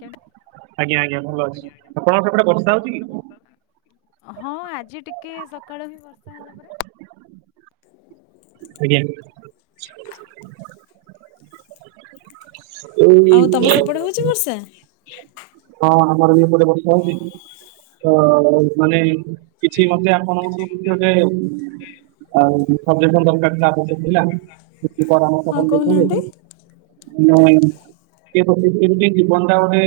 କେମିତି ଆଜ୍ଞା-ଆଜ୍ଞା ଭଲ [unintelligible] ଆପଣଙ୍କ ସେପଟେ ବର୍ଷା ହଉଛି କି? ହଁ ଆଜି ଟିକେ ସକାଳ ଆଜ୍ଞା। ଏଇ ଆଉ ତମ ସେପଟେ ହଉଚି ବର୍ଷା? ହଁ ଆମର ବି ଏପଟେ ବର୍ଷା ହଉଚି ତ, ମାନେ କିଛି ମତେ ଆପଣଙ୍କୁ କିଛି ଗୋଟେ ସଜେସନ୍ ଦରକାର୍ ଥିଲା ଆବଶ୍ୟକ। ହେଲା [unintelligible] ପରାମର୍ଶ ହଁ [unintelligible] ଆଉ। କହୁନାହାନ୍ତି ନାଉଁ କି କେମିତି ଜୀବନ ଟା ଗୋଟେ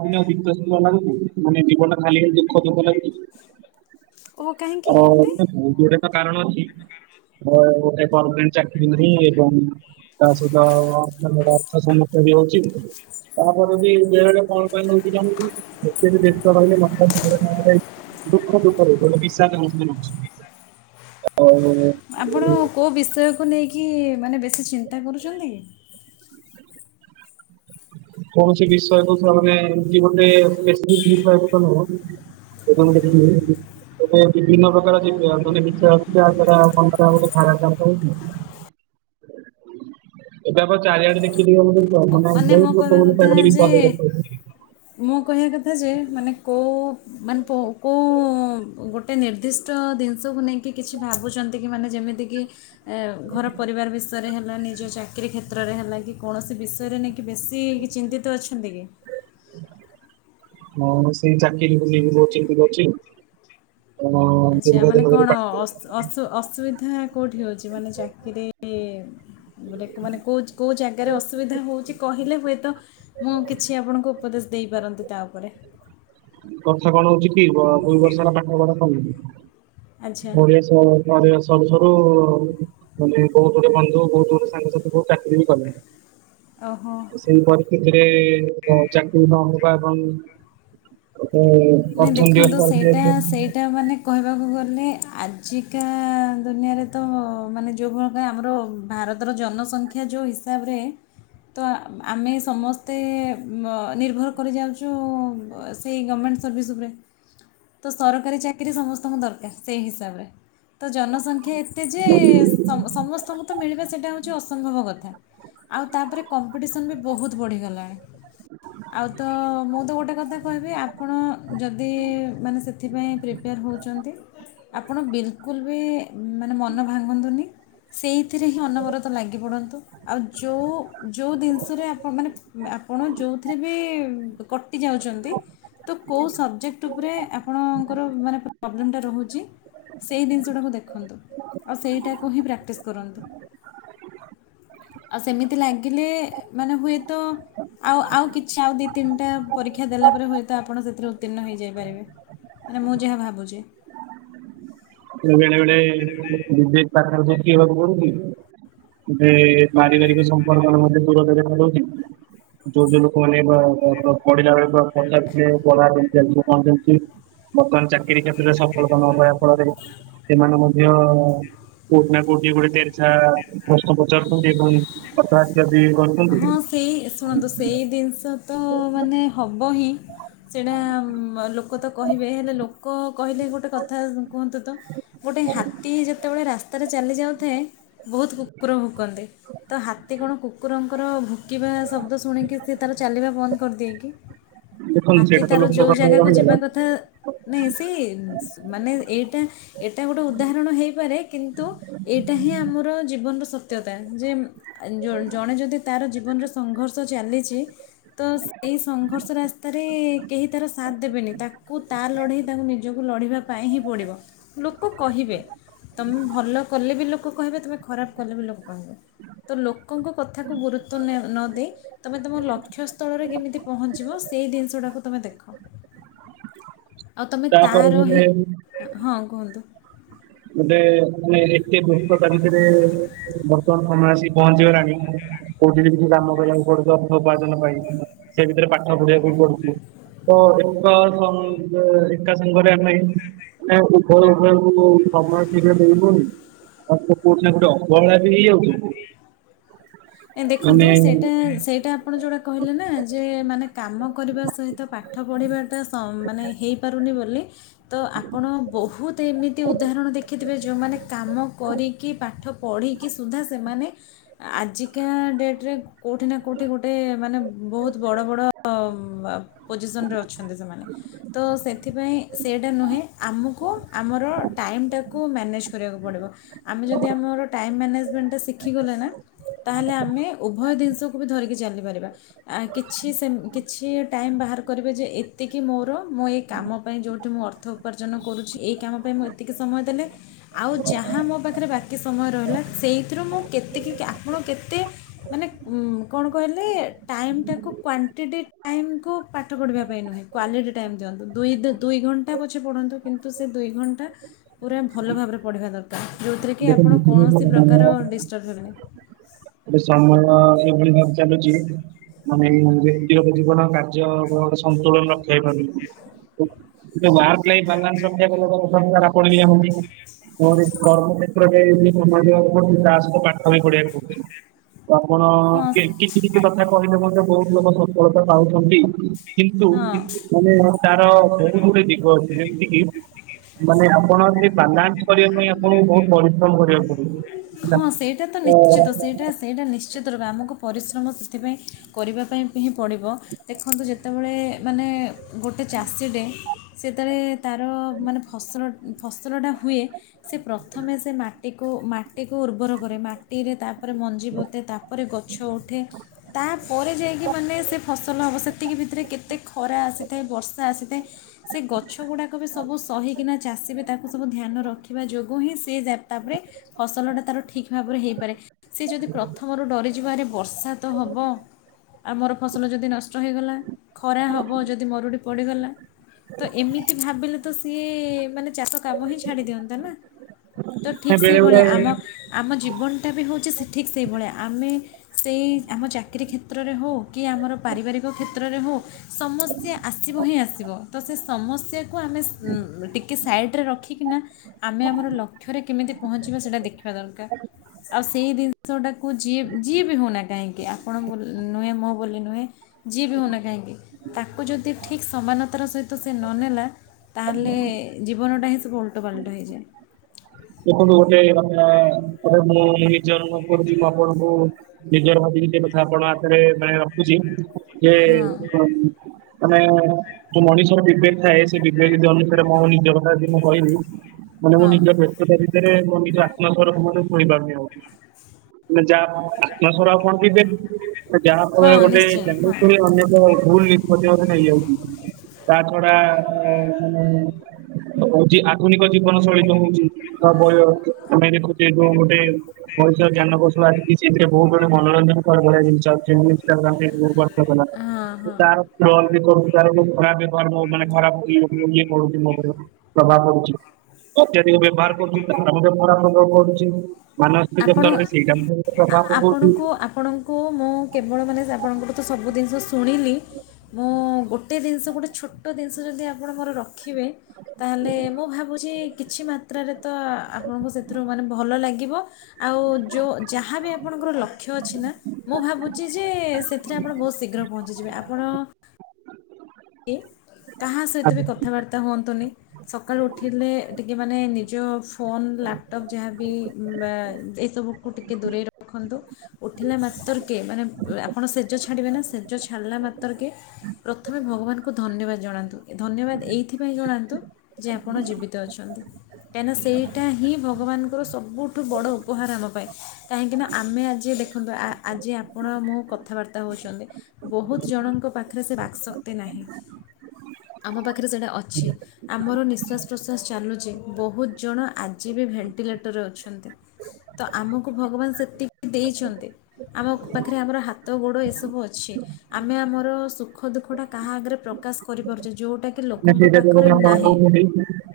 [unintelligible] ମାନେ ଜୀବନ ଟା ଖାଲି ଦୁଃଖ-ଦୁଃଖ ଲାଗୁଚି କି? ଓ କାହିଁକି ଆ ଏମିତି? ଯୋଡେ ତ କାରଣ ଅଛି [unintelligible] ଗମେଣ୍ଟ ଚାକିରୀ ନାହିଁ ଏବଂ ତା ସହିତ ଅର୍ଥ ସମସ୍ୟା ବି ହଉଚି। ତାପରେ ବି ବେଳେ-ବେଳେ କଣ ପାଇଁ ନଉଚି [unintelligible] ଏତେ ବି ବ୍ୟସ୍ତ ରହିଲେ [unintelligible] ଦୁଃଖ -ଦୁଃଖରେ ଗୋଟେ ବିଷାଦ [unintelligible] ଆଉ। ଆପଣ କେଉଁ ବିଷୟକୁ ନେଇକି ମାନେ ବେଶୀ ଚିନ୍ତା କରୁଚନ୍ତି କି? କୌଣସି ବିଷୟ [unintelligible] ମାନେ ଗୋଟେ [unintelligible] ନୁହଁ। [inaudible] ଏବେ ବିଭିନ୍ନ ପ୍ରକାର ବିଚାର ଯେ ଅଛି ଯାହାଦ୍ୱାରା [unintelligible] [inaudible] ଏବେ ଆପଣ ଚାରିଆଡେ ଦେଖିଥିବେ ମାନେ ମୋ ବହୁତ୍ ଲୋକ କହିବା କଥା ଯେ ମାନେ ମୁଁ କହିଆ କଥା ଯେ ମାନେ କୋଉ ମାନେ କୋଉ ଗୋଟେ ନିର୍ଦ୍ଦିଷ୍ଟ ଜିନିଷକୁ ନେଇକି କିଛି ଭାବୁଚନ୍ତି କି ମାନେ ଯେମିତି କି ଘର ପରିବାର ବିଷୟରେ ହେଲା ନିଜ ଚାକିରୀ କ୍ଷେତ୍ରରେ ହେଲା କି କୌଣସି ବି ଷୟରେ ନେଇକି ବେଶୀ ଚିନ୍ତିତ ଅଛନ୍ତି କି? ହଁ ସେଇ ଚାକିରି କୁ ନେଇକି ବହୁତ୍ ଚିନ୍ତିତ ଅଛି ଆଉ। [unintelligible] ଦୀର୍ଘ ଦିନ ଧରି ପା ଆସୁ ଅସୁବିଧା କୋଉଠି ହେଉଚି ମାନେ ଚାକିରି ଗୋଟ ମାନେ କୋଉ-କୋଉ ଜାଗାରେ ଅସୁବିଧା ହେଉଚି କହିଲେ ହୁଏତ ମୁଁ କିଛି ଆପଣଙ୍କୁ ଉପଦେଶ ଦେଇପାରନ୍ତି ତା ଉପରେ। କଥା କଣ ହଉଚି କି ଦୁଇ ବର୍ଷ ହେଲା ପାଠପଢା ଆଚ୍ଛା [unintelligible] [unintelligible] ସରୁ-ସରୁ ମାନେ ବହୁତ୍ ଗୁଡ଼େ ବନ୍ଧୁ ବହୁତ୍ ଗୁଡ଼େ ସାଙ୍ଗସାଥି ବହୁତ୍ ଚାକିରି ବି କଲେ। ଓହୋ। ସେଇ ପରିସ୍ଥିତିରେ କଣ ଚାକିରି ନହବା ଏବଂ ଗୋଟେ ନାଇଁ ଅର୍ଥନୈତିକ ଦେଖନ୍ତୁ ପରିସ୍ଥିତି ସେଇଟା-ସେଇଟା ମାନେ କହିବାକୁ ଗଲେ ଆଜିକା ଦୁନିଆରେ ତ ମାନେ [unintelligible] ଆମର ଭାରତ ତର ଜନସଂଖ୍ୟା ଯୋଉ ହିସାବରେ ତ ଆମେ ସମସ୍ତେ ଅ ନିର୍ଭର କରିଯାଉଚୁ ସେଇ ଗମେଣ୍ଟ ସର୍ଭିସ୍ ଉପରେ, ତ ସରକାରୀ ଚାକିରି ସମସ୍ତଙ୍କୁ ଦରକାର ସେଇ ହିସାବ ରେ। ତ ଜନସଂଖ୍ୟା ଏତେ ଯେ ସମ-ସମ ସମସ୍ତଙ୍କୁ ତ ମିଳିବ ସେଟା ହଉଚୀ ଅସମ୍ଭବ କଥା ଆଉ ତାପରେ କମ୍ପିଟିସନ୍ ବି ବୋହୁତ ବଢ଼ି ଗଲାଣି। ଆଉ ତ ମୁଁ ତ ଗୋଟେ କଥା କହିବି ଆ ଆପଣ ଯଦି ମାନେ ସେଥିପାଇଁ ପ୍ରିପେୟାର୍ ହଉଚନ୍ତି ଆପଣ ବିଲକୁଲ୍ ବି ମାନେ ମନ ଭାଙ୍ଗନ୍ତୁନି। ସେଇଥିରେ ହିଁ ଅନବରତ ଲାଗି ପଡ଼ନ୍ତୁ। ଆଉ ଯୋଉ ଯୋଉ ଦିନିଷରେ ଆପଣ ମାନେ ଆପଣ ଯୋଉଥିରେ ବି କ ଟି ଯାଉଚନ୍ତି ତ କୋଉ ସବ୍ଜେକ୍ଟ୍ ଉପରେ ଆ ପଣଙ୍କର ମାନେ ପବ୍ଲେମ୍ ଟା ରହୁଚି ସେଇ ଦିନିଷଟାକୁ ଦେଖନ୍ତୁ। ଆଉ ସେଇଟାକୁ ହିଁ ପ୍ରାକ୍ଟିସ୍ କରନ୍ତୁ। ଆଉ ସେମିତି ଲାଗିଲେ ମାନେ ହୁଏ ତ ଆଉ ଆଉ କିଛି ଆଉ ଦିଇ ତିନିଟା ପରୀକ୍ଷା ଦେଲା ପରେ ହୁଏ ତ ଆପଣ ସେଥିରେ ଉତ୍ତୀର୍ଣ୍ଣ ହେଇଯାଇପାରିବେ ମାନେ ମୁଁ ଯାହା ଭାବୁଚି। ଏ ବେଳେ ବେଳେ ବିବେକ୍ ପାଖରେ ଦୋଷୀ ହେବାକୁ ପଡ଼ୁଚି। ଯେ ପାରିବାରିକ ସମ୍ପର୍କରେ ମଧ୍ୟ ଦୂରତା ଦେଖାଯାଉଚି। ଯୋଉ ଯୋଉ ଲୋକମାନେ ଏବା ବ ପଢ଼ିଲା ବେଳେ ପ ପଚାରୁଥିଲେ ପଢ଼ା କେମିତି ଚାଲିଚି କଣ କେମିତି ଚାଲଚି ବର୍ତ୍ତମାନ ଚାକିରୀ କ୍ଷେତ୍ରରେ ସଫଳତା ନ ପାଇବା ଫଳରେ ସେମାନେ ମଧ୍ୟ କୋଉଠି ନା କୋଉଠି ଗୋଟେ ତେରଛା ପ୍ରଶ୍ନ ପଚାରୁଚନ୍ତି ଏବଂ କଥା ଯଦି ବ ହଁ ସେଇ ଶୁଣନ୍ତୁ ସେଇ ଦିନିଷ ତ ମାନେ ହବ ହିଁ। ସେଟା ବ ଲୋକ ତ କହିବେ ହେଲେ ଲୋକ କହିଲେ ଗୋଟେ କଥା କୁହନ୍ତୁ ତ ଗୋଟେ ହାତୀ ଯେତବେଳେ ରାସ୍ତାରେ ଚାଲି ଯାଉଥାଏ ବହୁତ କୁକୁର ଭୁକନ୍ତି। ତ ହାତୀ କଣ କୁ କୁରଙ୍କର ଭୋକିବା ଶବ୍ଦ ଶୁଣିକି ସେ ତାର ଚାଲିବା ବନ୍ଦ କରିଦିଏକି? ଦେଖନ୍ତୁ ହାତୀ ସେଇଟା ତ ତାର ଲୋକ ଯୋଉ କଥା ଜାଗାକୁ ରହିଗଲା ଯିବା କଥା ନାଇଁ ସେ ସ୍ ମାନେ ଏଇଟା ଏଟା ଗୋଟେ ଉଦାହରଣ ହେଇପାରେ କିନ୍ତୁ ଏଇଟା ହିଁ ଆମର ଜୀବନର ସତ୍ୟତା ଯେ ଆ ଜ ଜଣେ ଯଦି ତାର ଜୀବନର ସଂଘର୍ଷ ଚାଲିଚି ତ ସେଇ ସଂଘର୍ଷ ରାସ୍ତାରେ କେହି ତାର ସାଥ୍ ଦେବେନି ତାକୁ ତା ଲଢ଼େଇ ତାକୁ ନି ଜକୁ ଲଢ଼ିବା ପାଇଁ ହିଁ ପଡ଼ିବ ଲୋକ କହିବେ। ତମେ ଭଲ କଲେ ବି ଲୋକ କହିବେ, ତମେ ଖରାପ କଲେ ବି ଲୋକ କହିବେ, ତ ଲୋ କଙ୍କ କଥାକୁ ଗୁରୁତ୍ୱ ନେ ନ ଦେଇ ତମେ ତମ ଲକ୍ଷ୍ୟ ସ୍ଥଳରେ କେମିତି ପହଞ୍ଚିବ ସେଇ ଦିନିଷଟାକୁ ତମେ ଦେଖ। ଆଉ ତମେ ତାର ହିଁ, ତାପରେ ହଁ କୁହନ୍ତୁ? ଗୋଟେ ମାନେ ଏତେ ବ୍ୟସ୍ତତା ଭିତରେ ବର୍ତ୍ତମାନ ସମୟ ଆସିକି ପହଞ୍ଚିଗଲାଣି କୋଉଠି ବି କିଛି କାମ କରିବାକୁ ପଡ଼ୁଥୁବ ଅର୍ଥ ଉପାର୍ଜନ ପାଇଁ ସେ ଭିତରେ ପାଠ ପଢ଼ିବାକୁ ପଡ଼ୁଚି। ତ ଏକ ସଙ୍ଗେ ଏକା ସାଙ୍ଗରେ ଆମେ ଏଇଠି ନାଁ ଉଭୟ ଉଭୟକୁ ସମୟ ଠିକରେ ଦେଇହୋଉନି ଆଉ କୋଉଠି ନା କୋଉଠି ଅବହେଳା ବି ହେଇଯାଉଚି। ଏଁ ଦେଖନ୍ତୁ ସେଟା ସେଇଟା ଆପଣ ଯୋଉଟା କହିଲେ ନାଁ ଯେ ମାନେ କାମ କରିବା ସହିତ ପାଠ ପଢ଼ିବାଟା ସ ମାନେ ହେଇ ପାରୁନି ବୋଲି ତ ଆପଣ ବହୁତ ଏମିତି ଉଦାହରଣ ଦେଖିଥିବେ ଯୋଉମାନେ କାମ କରିକି ପାଠ ପଢ଼ିକି ସୁଦ୍ଧା ସେମାନେ ଆଜି କା ଡ଼େଟ୍ ରେ କୋଉଠି ନା କୋଉଠି ଗୋଟେ ମାନେ ବହୁତ ବଡ଼ ବଡ଼ ଆ ପୋଜିସନ୍‌ରେ ଅଛନ୍ତି ସେମାନେ। ତ ସେଥିପାଇଁ ସେଇଟା ନୁହେଁ ଆମୁକୁ ଆମର ଟାଇମ୍‌ ଟାକୁ ମ୍ୟାନେଜ୍ କରିବାକୁ ପଡ଼ିବ। ଆମେ ଯଦି ଆମର ଟାଇମ୍ ମ୍ୟାନେଜ୍‌ମେଣ୍ଟଟା ଶିଖିଗଲେ ନା ତାହେଲେ ଆମେ ଉଭୟ ଜିନିଷକୁ ବି ଧରିକି ଚାଲିପାରିବା। ଆ କିଛି ସେମ୍ କିଛି ଟାଇମ୍ ବାହାର କରିବେ ଯେ ଏତିକି ମୋର ମୋ ଏ କାମ ପାଇଁ ଯୋଉଠି ମୁଁ ଅର୍ଥ ଅର୍ଥ ଉପାର୍ଜନ କରୁଛି। ଏହି କାମ ପାଇଁ ମୁଁ ଏତିକି ସମୟ ଦେଲେ ଆଉ ଯାହା ମୋ ପାଖେରେ ବାକି ସମୟ ରହିଲା ସେଇଥିରୁ ମୁଁ କେତିକି କି ଆପଣ କେତେ? ମାନେ ଉଁ କଣ କହିଲେ ଟାଇମ୍‌ ଟାକୁ କ୍ଵାଣ୍ଟିଟି ଟାଇମ୍ କୁ ପାଠ ପଢ଼ିବା ପାଇଁ ନୁହେଁ। କ୍ୱାଲିଟି ଟାଇମ୍ ଦିଅନ୍ତୁ। ଦୁଇ ଦେ ଦୁଇ ଘଣ୍ଟା ପଛେ ପଢ଼ନ୍ତୁ କିନ୍ତୁ ସେ ଦୁଇ ଘଣ୍ଟା ପୁରା ଭଲ ଭାବରେ ପଢ଼ିବା ଦରକାର ଯୋଉଥିରେ କି ଗୋଟେ ଆପଣ କୌଣସି ପ୍ରକାର ଡିଷ୍ଟର୍ବ ହେବେ ନାଇଁ। ମୋ ସମୟ ଏଭଳି ଭାବ ଚାଲୁଚି ମାନେ ମାନେ ଯେ ବ୍ୟକ୍ତିଗତ ଜୀବନ କାର୍ଯ୍ୟ [unintelligible] ସନ୍ତୁଳନ ରକ୍ଷା ହେଇପାରୁନି। [unintelligible] [unintelligible] ସମୟ ଦବାକୁ ପଡ଼ୁଚି ତା ସହିତ ପାଠ ବି ପଢିବାକୁ ପଡ଼ୁଚି ତ ଆପଣ ହଁ କି ସେ- କିଛି ଦିନ୍ ଯୋଉଁ କଥା କହିଲେ ମଧ୍ୟ ବହୁତ ଲୋକ ସଫଳତା ପାଉଛନ୍ତି କିନ୍ତୁ ହଁ ମାନେ ମୋହୋ ତାର ବହୁତ୍ ଗୋଟେ ପିକ୍ ଗ ଉଛି ଯେମିତିି ମାନେ ଆପଣ ଯେ ବାଲାନସ୍‌ କରିବା ପାଇଁ ଆପଣଙ୍କୁ ବହୁତ୍ ପରିଶ୍ରମ କରିବାକୁ ପଡ଼ିବ ହେଲା ଓ ଏଇଟା ସେଇଟା ନିଶ୍ ଶ୍ଚିତ ରୂପେ ଆମକୁ ପରିଶ୍ରମ ସେଥିପାଇଁ କରିବା ପାଇଁ ହିଁ ପଡ଼ିବ। ଦେଖନ୍ତୁ ଯେତବେଳେ ମାନେ ଗୋଟେ ଚାଷୀଟେ ସେତବେଳେ ତାର ମାନେ ଫସଲ ଫସଲଟା ହୁଏ ସେ ପ୍ରଥମେ ସେ ମାଟିକୁ ମାଟିକୁୁ ଉର୍ବର କରେ ମା ଟିରେ ତାପରେ ମଞ୍ଜି ବୋତେ ତାପରେ ଗଛ ଉଠେ। ତାପରେ ଯାଇକି ମାନେ ସେ ଫସଲ ହବ ସେତିକି ଭିତରେ କେତ୍ ଏତେ ଖରା ଆସିଥାଏ। ବର୍ଷା ଆସିଥାଏ। ସେ ଗଛ ଗୁଡ଼ାକ ବି ସବୁ ସହିକିନା ଚାଷୀ ବି ତାକୁ ସବୁ ଧ୍ୟାନ ରଖିବା ଯୋଗୁଁ ହିଁ ସେ ଯା ତାପରେ ଫସଲ ଟା ତାର ଠିକ୍‌ ଭାବରେ ହେଇପାରେ। ସେ ଯଦି ପ୍ରଥମରୁ ଡ଼ରିଯିବ ଆରେ ବର୍ଷା ତ ହବ ଆମର ଫସଲ ଯଦି ନଷ୍ଟ ହୋଇଗଲା। ଖରା ହବ ଯଦି ମରୁଡ଼ି ପଡ଼ିଗଲା। ତ ଏମିତି ଭାବିଲେ ତ ସିଏ ମାନେ ଚାଷ କାମ ହିଁ ଛାଡ଼ି ଦିଅନ୍ତା ନା? ତ ଠିକ୍ ବେଳେ ସେଇଭଳିଆ ଆମ ବେଳେ ଆମ ଜୀବନଟା ବି ହଉଚି ସେ ଠିକ୍ ସେଇଭଳିଆ ଆମେ ସେଇ ଆମ ଚାକିରୀ କ୍ଷେତ୍ରରେ ହଉ କି ଆମର ପାରିବାରିକ କ୍ଷେତ୍ରରେ ହଉ ସମସ୍ୟା ଆସିବ ହିଁ ଆସିବ। ତ ସେ ସମସ୍ୟାକୁ ଆମେ ଟିକେ ସାଇଟ୍ ରେ ରଖିକିନା ଆମେ ଆମର ଲକ୍ଷ୍ୟରେ କେମିତି ପହଞ୍ଚିବା ସେଇଟା ଦେଖିବା ଦରକାର। ଆଉ ସେଇ ଜିନିଷଟାକୁ ଯିଏ ଯିଏ ବି ହଉନା କାହିଁକି ଆପଣ ନୁହେଁ ମୁଁ ବୋଲି ନୁହେଁ ଯିଏ ବି ହଉନା କାହିଁକି ତାକୁ ଯଦି ଠିକ୍‌ ସମାନତାର ସହିତ ତ ସେ ନ ନେଲା ତାହେଲେ ଜୀବନଟା ହିଁ ସବୁ ଓଲଟ ପାଲଟ ହେଇଯାଏ। ଦେଖନ୍ତୁ ଗୋଟେ କଥା ବୋଧେ ମୁଁ ନିଜେ ଅନୁଭବ କରୁଚି ମୁଁ ଆପଣଙ୍କୁ ନିଜର ଭାବି ନିଜ କଥା ଆପଣ ଆଖରେ ମାନେ ରଖୁଛି ଯେ ହଁ [unintelligible] ମାନେ ଯୋଉ ମଣିଷର ବିବେକ ଥାଏ ସେ ବିବେକ ଯଦି ଅନୁସାରେ ମୋ ନିଜ କଥା ଯଦି ମୁଁ କହିବି ମାନେ ମୁଁ ହଁ ନିଜ ବ୍ୟସ୍ତତା ଭିତରେ ମୋ ନିଜ ଆତ୍ମା ସ୍ୱରକୁ ମଧ୍ୟ ଶୁଣିପାରୁନି ଆଉ। ମୁଁ ଯାହା ଆତ୍ମା ସ୍ଵର ଆଉ କଣ କିଛି ଦେବି ଯାହା ଫଳରେ ହଁ ଗୋଟେ ନିଶ୍ଚୟ [unintelligible] ହଁ ଶୁଣି ଅନେକ ଭୁଲ୍‌ ନିଷ୍କତି ମଧ୍ୟ ହେଇଯାଉଚି। ତା ଛଡା ହଉଚି ଆଧୁନିକ ଜୀବନ ଶୈଳୀ ଯୋଉ ହଉଚି ବା ବୟ ଆମେ ଦେଖୁଚେ ଯୋଉ ଗୋଟେ ମଣିଷ ଜ୍ଞାନକୌଶଳ ଆଜି ବି ସେଥିରେ ବହୁତ ବଡ଼ ମନୋରଞ୍ଜନ ଭଳିଆ ବଢିଆ ଜିନଷ ଆଣୁଚି ମୁଁ ଇନଷ୍ଟାଗ୍ରାମ୍, ଫେସବୁକ କଣ? ହଁ ହଁ ସତ ନା ତାର? [inaudible] ପ୍ରଭାବ ପଡୁଚି, ଅତଧିକ ବ୍ୟବହାର କରୁଚି ତାହାର ମଧ୍ୟ ଖରାପ୍ ପ୍ରଭାବ ପଡୁଚି। ମାନସିକ ସ୍ତରରେ ସେଇଟା [unintelligible] ପ୍ରଭାବ ପକୋଉଚି। ଆପଣ କୁ ମୁଁ କେବଳ ମାନେ ଆପଣଙ୍କଠୁ ତ ସବୁ ଦିନିଷ ଶୁଣିଲି। ମୁଁ ଗୋଟେ ଦିନିଷ ଗୋଟେ ଛୋଟ ଦିନିଷ ଯଦି ଆପଣ ମୋର ରଖିବେ ତାହେଲେ ମୁଁ ଭାବୁଛି କିଛି ମାତ୍ରାରେ ତ ଆପଣଙ୍କୁ ସେଥିରୁ ମାନେ ଭଲ ଲାଗିବ। ଆଉ ଯୋଉ ଯାହାବି ଆପଣଙ୍କର ଲକ୍ଷ୍ୟ ଅଛି ନା ମୁଁ ଭାବୁଚି ଯେ ସେଥିରେ ଆପଣ ବହୁତ୍ ଶୀଘ୍ର ପହଞ୍ଚିଯିବେ ଆପଣ କାହା ସହିତ ବି ଆମେ କଥାବାର୍ତ୍ତା ହୁଅନ୍ତୁନି। ସକାଳୁ ଉଠିଲେ ଟିକେ ମାନେ ନିଜ ଫୋନ୍ ଲାପଟପ୍ ଯାହାବି ବା ଏଇସବୁ କୁ ଟିକେ ଦୂରେଇ ରଖନ୍ତୁ। ଉଠିଲା ମାତରକେ ମାନେ ଆପଣ ସେଜ ଛାଡ଼ିବେ ନା, ସେଜ ଛାଡିଲା ମତରକେ ପ୍ରଥ ମେ ଭଗବାନଙ୍କୁ ଧନ୍ୟବାଦ ଜଣାନ୍ତୁ, ଏ ଧନ୍ୟବାଦ୍ ଏଇଥିପାଇଁ ଜଣାନ୍ତୁ ଯେ ଆପଣ ଜୀବିତ ଅଛନ୍ତି। କାଇଁନା ସେଇଟା ହିଁ ଭଗବାନଙ୍କର ସବୁଠୁ ବଡ଼ ଉପହାର ଆମ ପାଇଁ। କାହିଁକିନା ଆମେ ଆଜି ଦେଖନ୍ତୁ ଆଜି ଆପଣ ଆଉ ମୁଁ କଥାବାର୍ତ୍ତା ହେଉଚନ୍ତି ବହୁତ୍ ଜଣଙ୍କ ପାଖେରେ ସେ ବାକ୍ ଶକ୍ତି ନାହିଁ, ଆମ ପାଖେରେ ସେଟା ଅଛି। ଆମର ନିଶ୍ୱାସ୍ ପ୍ରଶ୍ୱାସ୍ ଚାଲୁଚି, ବହୁତ୍ ଜଣ ଆଜି ବି ଭେଣ୍ଟିଲେଟରରେ ଅଛନ୍ତି। ତ ଆମକୁ ଭଗବାନ୍ ସେତିକି ଦେଇଛନ୍ତି। ଆମ ପାଖରେ ଆମର ହାତ ଗୋଡ଼ ଏସବୁ ଅଛି, ଆମେ ଆମର ସୁଖ ଦୁଃଖଟା କାହା ଆଗେରେ ପ୍ରକାଶ କରିପାରୁଚେ, ଯୋଉଟାକି ନାଇଁ ସେଇଟା ଯୋଉ କଥା ଆପଣ କହୁଚନ୍ତି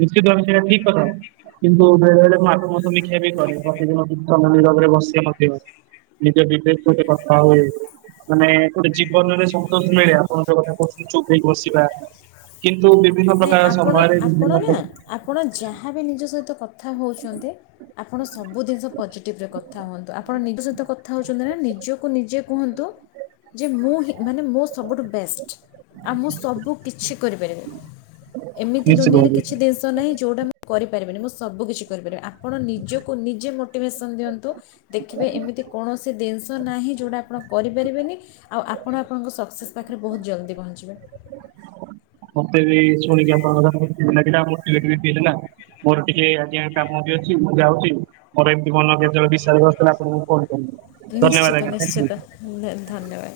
ନିଶ୍ଚିତ ଭାବେ ସେଇଟା ଠିକ୍ କଥା କିନ୍ତୁ ବେଳେ-ବଳେ ମୁଁ ଆପଣଙ୍କ ସମୀକ୍ଷା ବି କରେ ପ୍ରତିଦିନ [unintelligible] ନିରବରେ ବସେ ମଧ୍ୟ, ନିଜ ବିବେକ୍ ସହିତ କଥା ହୁଏ ମାନେ ଗୋଟେ ଜୀ ବନରେ ସନ୍ତୋଷ ମିଳେ ଆପଣ ଯୋଉ କଥା କହୁଛନ୍ତି ଚୁପ୍ ହେଇ ବସିବା, କିନ୍ତୁ ବିଭିନ୍ନ ନାଇଁ ପ୍ରକାର ସମୟରେ ବିଭିନ୍ନ ଆପଣ-ଆପଣ ନା ପ୍ର- ଆପଣ ଯାହାବି ନିଜ ସହିତ କଥା ହେଉଚନ୍ତି ଆପଣ ସବୁ ଦିନିଷ ପଜିଟିଭ୍ ରେ କଥା ହୁଅନ୍ତୁ, ଆପଣ ନିଜ ସହିତ କଥା ହେଉଚନ୍ତି ନା ନିଜକୁ ନିଜେ କୁହନ୍ତୁ ଯେ ମୁଁ ହିଁ ମାନେ ମୋ ସବୁଠୁ ବେଷ୍ଟ, ଆଉ ମୁଁ ସବୁକିଛି କରିପାରିବି। ଏମିତି ନିଶ୍ଚିତ ଦୁନିଆରେ ଭାବେ କିଛି ଦିନିଷ ନାହିଁ ଯେଉଁଟା ମୁଁ କରିପାରିବିନି, ମୁଁ ସବୁକିଛି କରିପାରିବି ଆପଣ ନିଜକୁ ନିଜେ ମୋଟିଭେସନ୍ ଦିଅନ୍ତୁ। ଦେଖିବେ ଏମିତି କୌଣସି ଦିନିଷ ନାହିଁ, ଯୋଉଟା ଆପଣ କରିପାରିବେନି ଆଉ ଆପଣ ଆପଣଙ୍କ ସକ୍ସେସ୍ ପାଖେରେ ବହୁତ୍ ଜଲ୍ଦି ପହଞ୍ଚିବେ। ମତେ ବି ଶୁଣିକି ଆପଣଙ୍କ କଥା [unintelligible] ଲାଗିଲା, ଆଉ ମୋଟିଭେଟ୍ ବି ଫିଲ୍ ହେଲା। ମୋର ଟିକେ ଆଜ୍ଞା କାମ ବି ଅଛି, ମୁଁ ଯାଉଚି ମୋର ଏମ୍ତି ମନ ଯେତଳେ [unintelligible] ହେଲେ ଆପଣଙ୍କୁ ଫୋନ୍ କରିବି। ଧନ୍ୟବାଦ ଆଜ୍ଞା ଥ୍ୟାଙ୍କ୍ ୟୁ ନିଶ୍ଚିତ-ନିଶ୍ଚିତ, ଧନ୍ୟବାଦ୍।